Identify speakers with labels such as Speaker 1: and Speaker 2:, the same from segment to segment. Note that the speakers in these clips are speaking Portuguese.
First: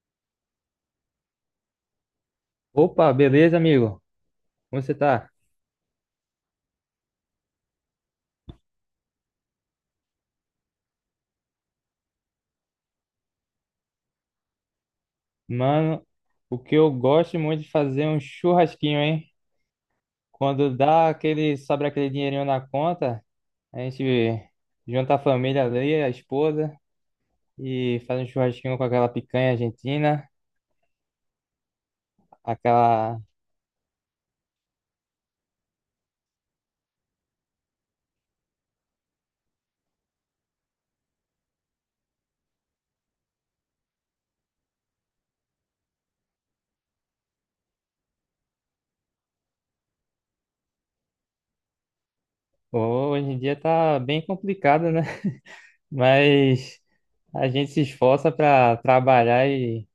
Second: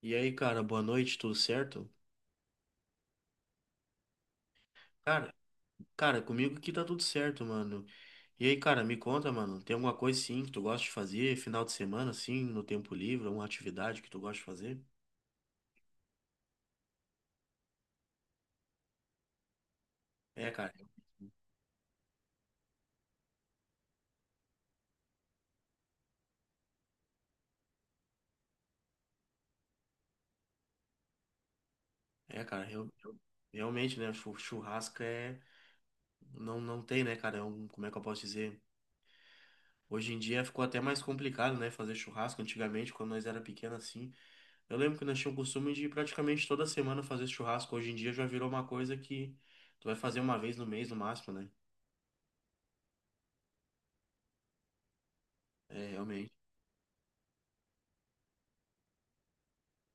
Speaker 1: E aí, cara, boa noite, tudo certo?
Speaker 2: Opa, beleza, amigo? Como você tá?
Speaker 1: Cara, cara, comigo aqui tá tudo certo, mano. E aí, cara, me conta, mano, tem alguma coisa sim que tu gosta de fazer, final de semana, assim, no tempo livre, alguma atividade que tu gosta de fazer?
Speaker 2: Mano, o que eu gosto muito de fazer é um churrasquinho, hein?
Speaker 1: É, cara,
Speaker 2: Quando dá sobra aquele dinheirinho na conta, a gente junta a família ali, a esposa, e faz um churrasquinho com aquela picanha argentina,
Speaker 1: é, cara,
Speaker 2: aquela...
Speaker 1: realmente, né, churrasco é, não, não tem, né, cara, é um, como é que eu posso dizer? Hoje em dia ficou até mais complicado, né, fazer churrasco, antigamente, quando nós era pequeno, assim, eu lembro que nós tínhamos o costume de praticamente toda semana fazer churrasco, hoje em dia já virou uma coisa que tu vai fazer uma vez no mês, no máximo, né?
Speaker 2: Hoje em dia tá bem complicado, né?
Speaker 1: É, realmente,
Speaker 2: Mas a gente se esforça pra trabalhar e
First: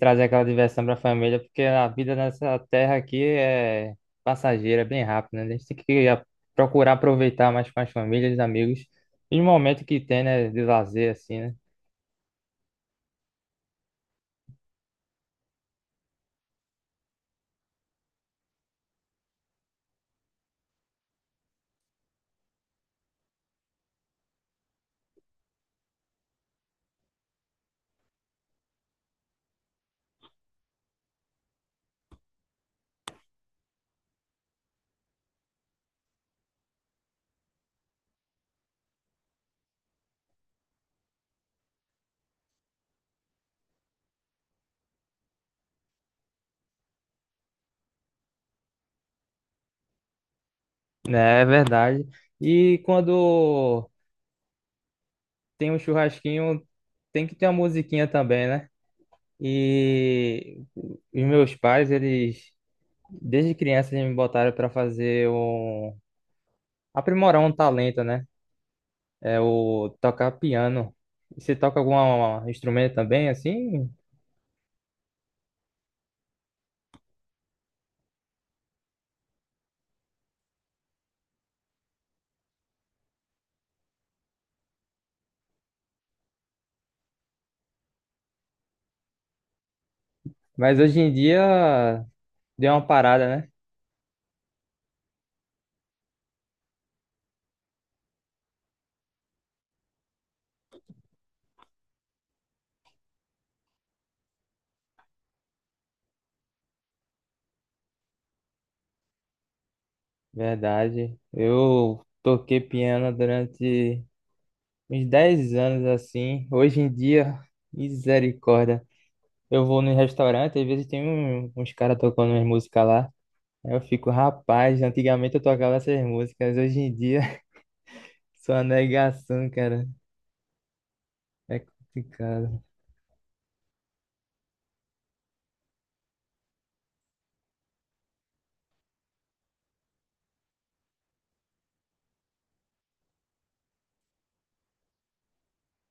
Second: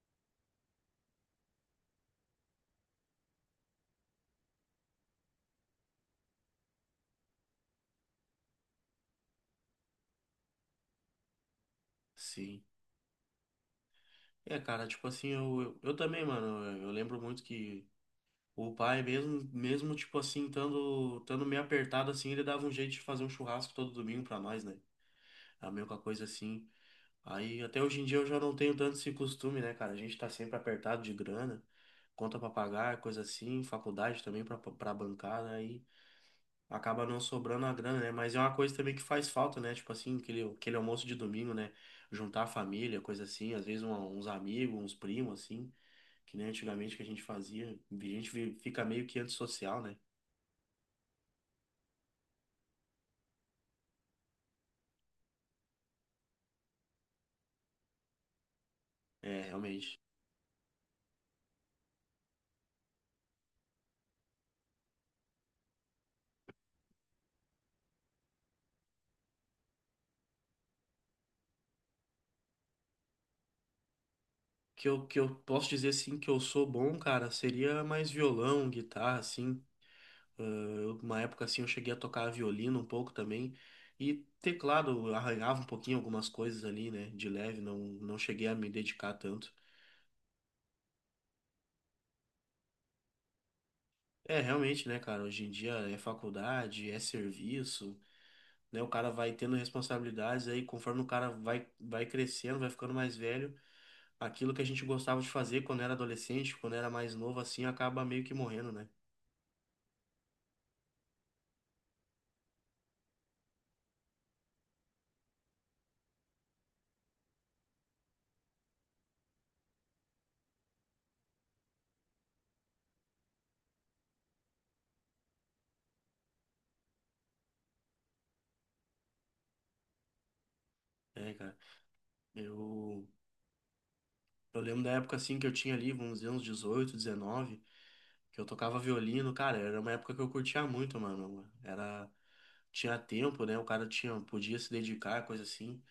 Speaker 2: trazer aquela diversão para a família, porque a vida nessa terra aqui é passageira, é bem rápida, né? A gente tem que procurar aproveitar mais com as famílias, os amigos, e o momento que tem, né, de lazer, assim, né?
Speaker 1: sim. É, cara, tipo assim, eu também, mano, eu lembro muito que o pai, mesmo tipo assim, estando meio apertado assim, ele dava um jeito de fazer um churrasco todo domingo pra nós, né? A mesma coisa assim. Aí até hoje em dia eu já não tenho tanto esse costume, né, cara? A gente tá sempre apertado de grana, conta pra pagar, coisa assim, faculdade também pra bancar, né? Acaba não sobrando a grana, né? Mas é uma coisa também que faz falta, né? Tipo assim, aquele almoço de domingo, né? Juntar a família, coisa assim, às vezes uns amigos, uns primos, assim, que nem antigamente que a gente fazia. A gente fica meio que antissocial, né?
Speaker 2: Né, é verdade. E quando tem um churrasquinho, tem que ter uma musiquinha também, né?
Speaker 1: É, realmente.
Speaker 2: E os meus pais, eles, desde criança, eles me botaram para fazer um... aprimorar um talento, né? É o tocar piano. Você toca algum instrumento também, assim?
Speaker 1: Que eu posso dizer, assim, que eu sou bom, cara, seria mais violão, guitarra, assim. Ah, uma época, assim, eu cheguei a tocar violino um pouco também. E teclado, eu arranhava um pouquinho algumas coisas ali, né? De leve, não, não cheguei a me dedicar tanto.
Speaker 2: Mas hoje em dia deu uma parada, né?
Speaker 1: É, realmente, né, cara? Hoje em dia é faculdade, é serviço, né? O cara vai tendo responsabilidades aí, conforme o cara vai crescendo, vai ficando mais velho, aquilo que a gente gostava de fazer quando era adolescente, quando era mais novo, assim, acaba meio que morrendo, né?
Speaker 2: Verdade. Eu toquei piano durante uns 10 anos, assim. Hoje em dia, misericórdia. Eu vou no restaurante, às vezes tem uns caras tocando umas músicas lá. Aí eu fico, rapaz, antigamente eu tocava essas músicas, hoje em dia, só uma negação, cara.
Speaker 1: É, cara.
Speaker 2: É complicado.
Speaker 1: Eu, eu lembro da época, assim, que eu tinha ali, vamos dizer, uns 18, 19, que eu tocava violino, cara, era uma época que eu curtia muito, mano. Era, tinha tempo, né? O cara tinha, podia se dedicar, coisa assim.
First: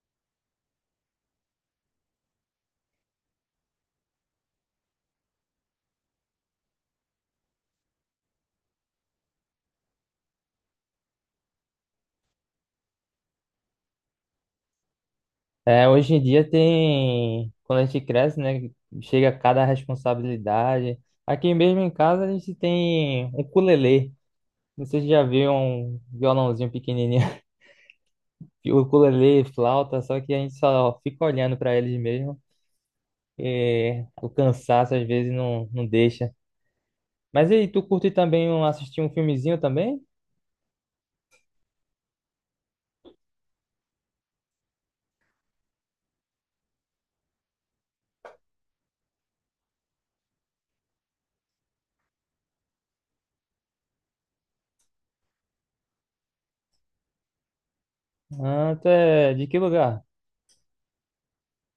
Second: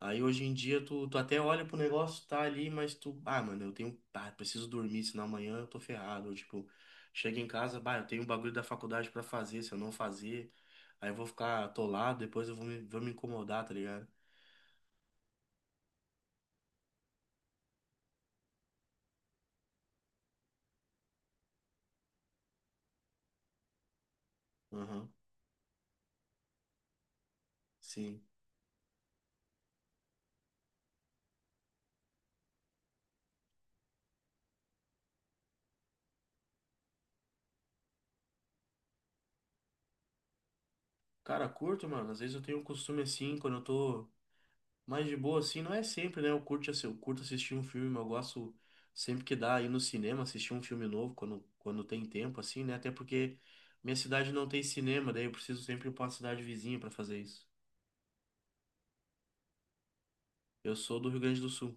Speaker 1: Aí hoje em dia tu até olha pro negócio, tá ali, mas tu, ah, mano, eu tenho, ah, preciso dormir, senão amanhã eu tô ferrado. Ou, tipo, chega em casa, bah, eu tenho um bagulho da faculdade pra fazer, se eu não fazer, aí eu vou ficar atolado, depois eu vou me incomodar, tá ligado?
Speaker 2: É, hoje em dia tem, quando a gente cresce, né, chega cada responsabilidade. Aqui mesmo em casa a gente tem um ukulele. Não sei
Speaker 1: Aham,
Speaker 2: se já viu um violãozinho pequenininho.
Speaker 1: sim.
Speaker 2: O ukulele, flauta, só que a gente só fica olhando para eles mesmo. E o cansaço às vezes não, não deixa. Mas e aí, tu curte também assistir um filmezinho também?
Speaker 1: Cara, curto, mano, às vezes eu tenho um costume assim, quando eu tô. Mas de boa, assim, não é sempre, né? Eu curto, eu curto assistir um filme, eu gosto sempre que dá ir no cinema, assistir um filme novo quando tem tempo, assim, né? Até porque minha cidade não tem cinema, daí eu preciso sempre ir pra uma cidade vizinha pra fazer isso.
Speaker 2: Ah, tu é de que lugar?
Speaker 1: Eu sou do Rio Grande do Sul.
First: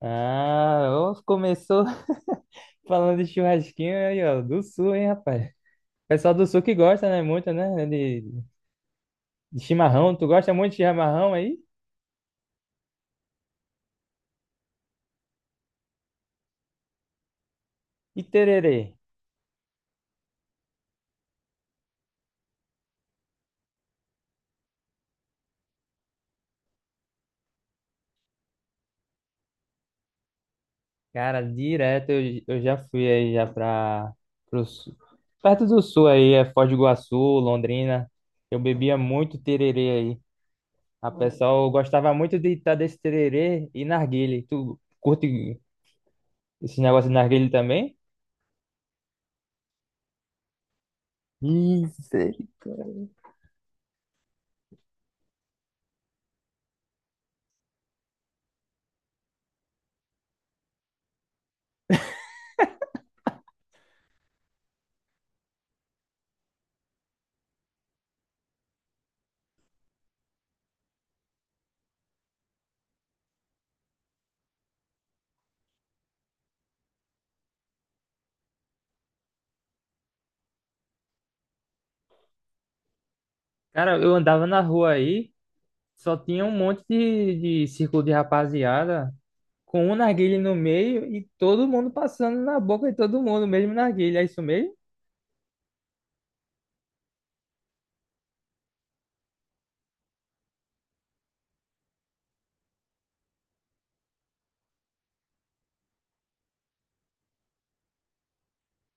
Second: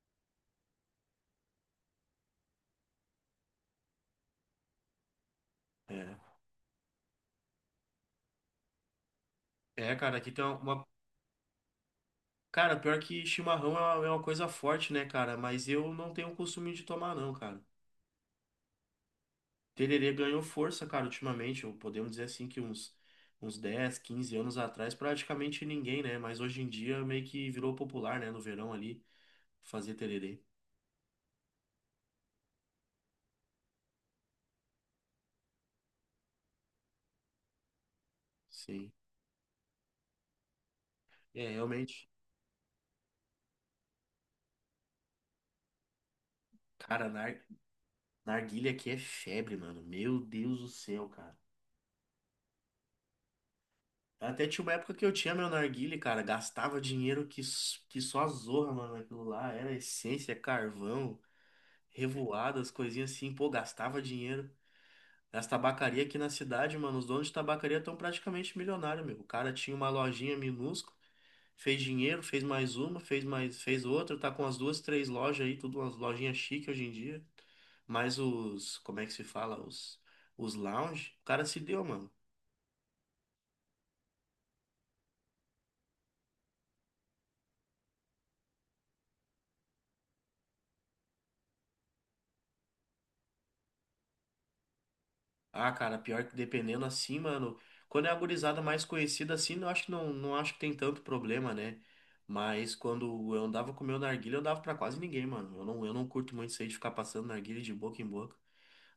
Speaker 2: Ah, ó, começou falando de churrasquinho aí, ó, do sul, hein, rapaz?
Speaker 1: É.
Speaker 2: Pessoal do sul que gosta, né? Muito, né? De
Speaker 1: É,
Speaker 2: chimarrão.
Speaker 1: cara,
Speaker 2: Tu
Speaker 1: aqui tem
Speaker 2: gosta
Speaker 1: uma.
Speaker 2: muito de chimarrão aí?
Speaker 1: Cara, pior que chimarrão é uma coisa forte, né, cara? Mas eu não tenho o costume de tomar, não, cara.
Speaker 2: E tererê?
Speaker 1: Tererê ganhou força, cara, ultimamente. Ou podemos dizer assim que uns 10, 15 anos atrás, praticamente ninguém, né? Mas hoje em dia meio que virou popular, né? No verão ali, fazer tererê.
Speaker 2: Cara, direto eu já fui aí já pro sul. Perto do sul aí, é Foz do Iguaçu, Londrina. Eu
Speaker 1: Sim.
Speaker 2: bebia muito tererê aí. A
Speaker 1: É,
Speaker 2: pessoal
Speaker 1: realmente.
Speaker 2: gostava muito de estar desse tererê e narguilé. Tu curte esse
Speaker 1: Cara,
Speaker 2: negócio de narguilé também?
Speaker 1: narguilha aqui é febre, mano. Meu Deus do céu, cara.
Speaker 2: Isso.
Speaker 1: Até tinha uma época que eu tinha meu narguilé, cara. Gastava dinheiro que, que só a zorra, mano, aquilo lá. Era essência, carvão, revoadas, coisinhas assim. Pô, gastava dinheiro. As tabacarias aqui na cidade, mano, os donos de tabacaria estão praticamente milionários, meu. O cara tinha uma lojinha minúscula, fez dinheiro, fez mais uma, fez mais, fez outra, tá com as duas, três lojas aí, tudo umas lojinhas chique hoje em dia. Mas os, como é que se fala? Os lounge, o cara se deu, mano.
Speaker 2: Cara, eu andava na rua aí, só tinha um monte de círculo de rapaziada, com um narguilé no meio e todo mundo passando na boca de todo mundo, mesmo narguilé, é isso mesmo?
Speaker 1: Ah, cara, pior que dependendo assim, mano. Quando é a gurizada mais conhecida assim, eu acho que não, não acho que tem tanto problema, né? Mas quando eu andava com o meu narguilé, eu dava pra quase ninguém, mano. Eu não curto muito isso aí de ficar passando narguilé de boca em boca.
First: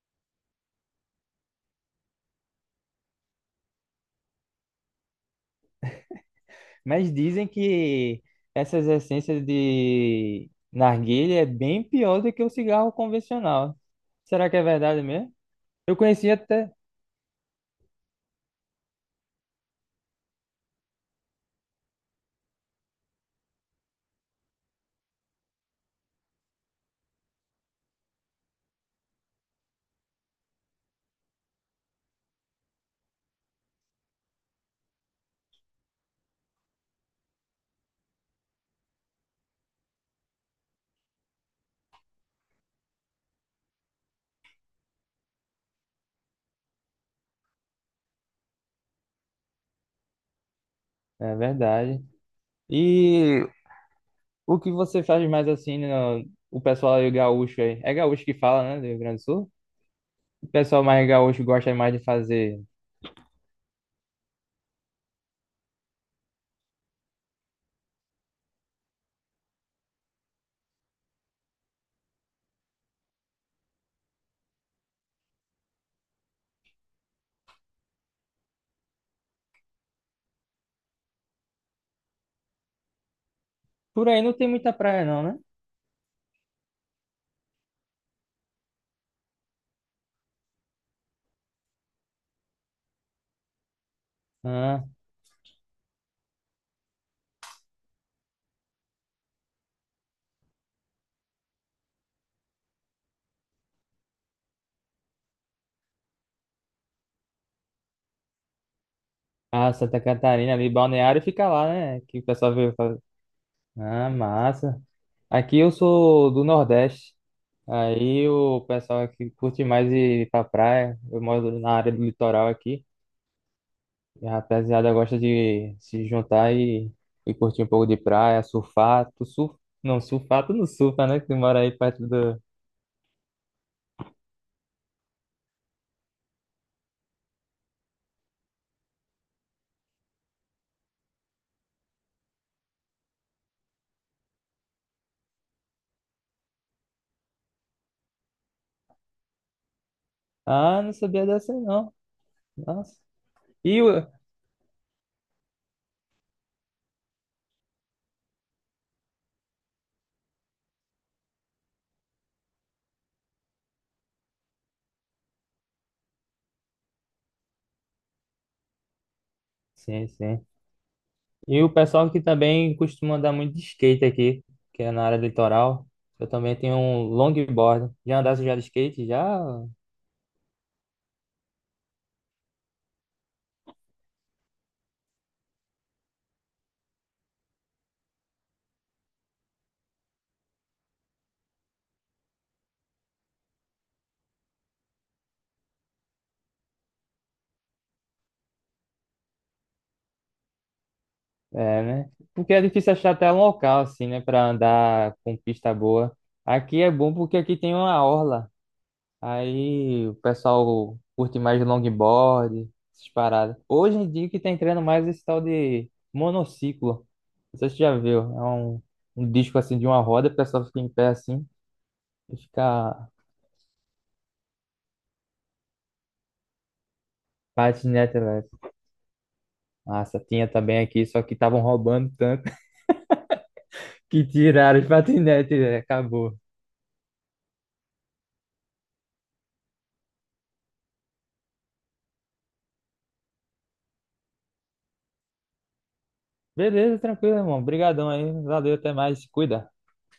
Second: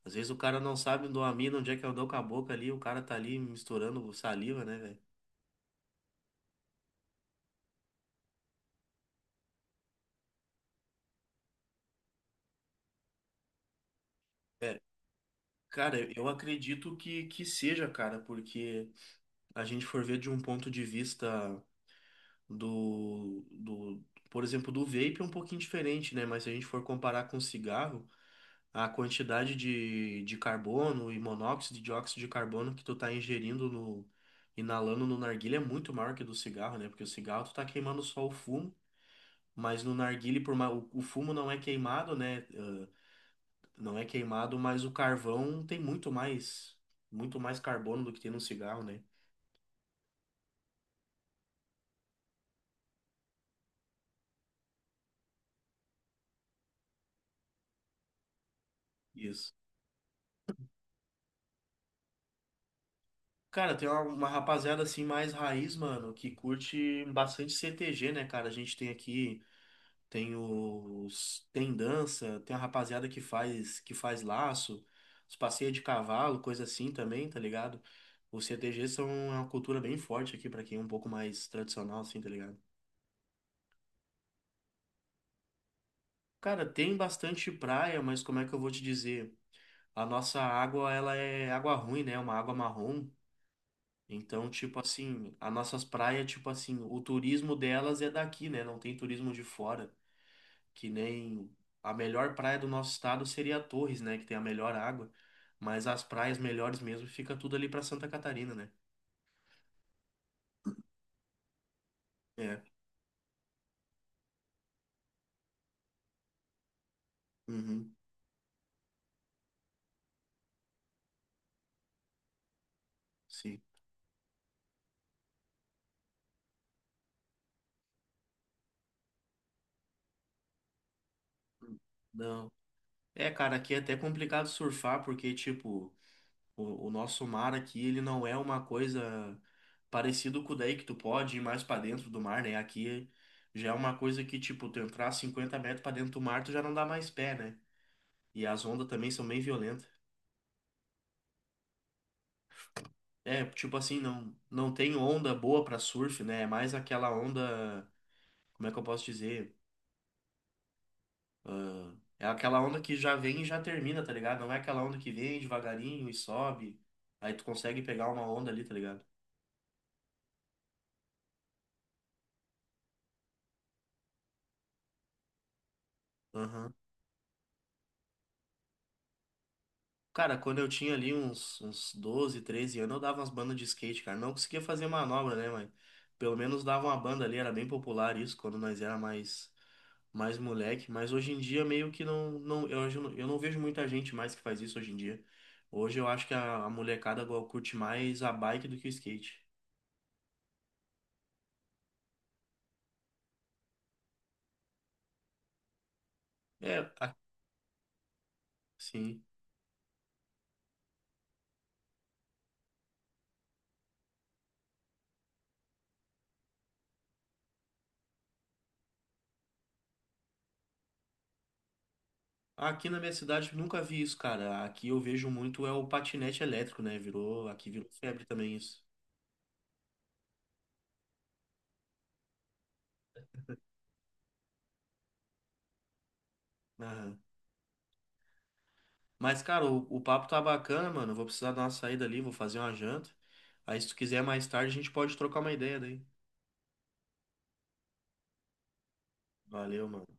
Speaker 1: Às vezes o cara não sabe do mina, onde é que eu dou com a boca ali, o cara tá ali misturando saliva, né, velho?
Speaker 2: Mas dizem que essas essências de narguilé é bem pior do que o cigarro convencional. Será que é
Speaker 1: É,
Speaker 2: verdade mesmo? Eu
Speaker 1: cara, eu
Speaker 2: conheci até.
Speaker 1: acredito que seja, cara, porque a gente for ver de um ponto de vista. do, do, por exemplo, do vape é um pouquinho diferente, né? Mas se a gente for comparar com cigarro, a quantidade de carbono e monóxido de dióxido de carbono que tu tá ingerindo no, inalando no narguilé é muito maior que do cigarro, né? Porque o cigarro tu tá queimando só o fumo, mas no narguilé, por mais, o fumo não é queimado, né? Ah, não é queimado, mas o carvão tem muito mais carbono do que tem no cigarro, né?
Speaker 2: É verdade. E o que você faz mais assim, no, o pessoal aí gaúcho aí? É gaúcho que fala, né, do Rio Grande do
Speaker 1: Isso.
Speaker 2: Sul? O pessoal mais gaúcho gosta mais de fazer.
Speaker 1: Cara, tem uma rapaziada assim mais raiz, mano, que curte bastante CTG, né, cara? A gente tem aqui, tem os, tem dança, tem a rapaziada que faz laço, os passeios de cavalo, coisa assim também, tá ligado? Os CTG são é uma cultura bem forte aqui pra quem é um pouco mais tradicional assim, tá ligado?
Speaker 2: Por aí não tem muita praia, não, né?
Speaker 1: Cara, tem bastante praia, mas como é que eu vou te dizer? A nossa água, ela é água ruim, né? É uma água marrom. Então, tipo
Speaker 2: Ah,
Speaker 1: assim, as nossas praias, tipo assim, o turismo delas é daqui, né? Não tem turismo de fora. Que nem a melhor praia do nosso estado seria Torres, né? Que tem a melhor água. Mas as praias melhores mesmo fica tudo ali pra Santa Catarina, né?
Speaker 2: ah, Santa Catarina ali, Balneário fica lá, né? Que o pessoal veio
Speaker 1: É.
Speaker 2: fazer. Ah, massa. Aqui eu sou do Nordeste.
Speaker 1: Uhum,
Speaker 2: Aí o pessoal aqui curte mais ir pra praia. Eu moro na área do litoral aqui.
Speaker 1: sim.
Speaker 2: E a rapaziada gosta de se juntar e curtir um pouco de praia, surfar. Tu surf... Não, surfar tu não surfa, né? Que tu mora aí perto do.
Speaker 1: Não. É, cara, aqui é até complicado surfar, porque, tipo, o nosso mar aqui, ele não é uma coisa parecido com o daí que tu pode ir mais pra dentro do mar, né? Aqui já é uma coisa que, tipo, tu entrar 50 metros pra dentro do mar, tu já não dá mais pé, né? E as ondas também são bem violentas.
Speaker 2: Ah, não sabia dessa aí, não. Nossa.
Speaker 1: É, tipo
Speaker 2: E
Speaker 1: assim,
Speaker 2: o.
Speaker 1: não, não tem onda boa pra surf, né? É mais aquela onda, como é que eu posso dizer? Ah, é aquela onda que já vem e já termina, tá ligado? Não é aquela onda que vem devagarinho e sobe. Aí tu consegue pegar uma onda ali, tá ligado?
Speaker 2: Sim, sim. E o pessoal que também costuma andar muito de skate aqui, que é na área do litoral. Eu também
Speaker 1: Aham.
Speaker 2: tenho um longboard. Já andasse já de skate? Já,
Speaker 1: Cara, quando eu tinha ali uns 12, 13 anos, eu dava umas bandas de skate, cara. Não conseguia fazer manobra, né, mas pelo menos dava uma banda ali, era bem popular isso quando nós era mais mais moleque, mas hoje em dia meio que eu não vejo muita gente mais que faz isso hoje em dia. Hoje eu acho que a molecada agora curte mais a bike do que o skate.
Speaker 2: é, né? Porque é difícil achar até um local, assim, né? Pra andar com pista boa.
Speaker 1: É,
Speaker 2: Aqui é bom porque aqui tem uma orla.
Speaker 1: sim.
Speaker 2: Aí o pessoal curte mais longboard, essas paradas. Hoje em dia que tá entrando mais esse tal de monociclo. Não sei se você já viu. É um, um disco, assim, de uma roda. O pessoal fica em pé, assim, e
Speaker 1: Aqui na
Speaker 2: fica.
Speaker 1: minha cidade eu nunca vi isso, cara. Aqui eu vejo muito é o patinete elétrico, né? Virou, aqui virou
Speaker 2: Patinete
Speaker 1: febre também
Speaker 2: elétrico.
Speaker 1: isso.
Speaker 2: Nossa, tinha também aqui, só que estavam roubando tanto que tiraram os patinetes, velho. Acabou.
Speaker 1: Mas, cara, o papo tá bacana, mano. Eu vou precisar dar uma saída ali, vou fazer uma janta. Aí, se tu quiser mais tarde, a gente pode trocar uma ideia daí.
Speaker 2: Beleza, tranquilo, irmão. Obrigadão aí. Valeu, até mais. Se cuida.
Speaker 1: Valeu, mano.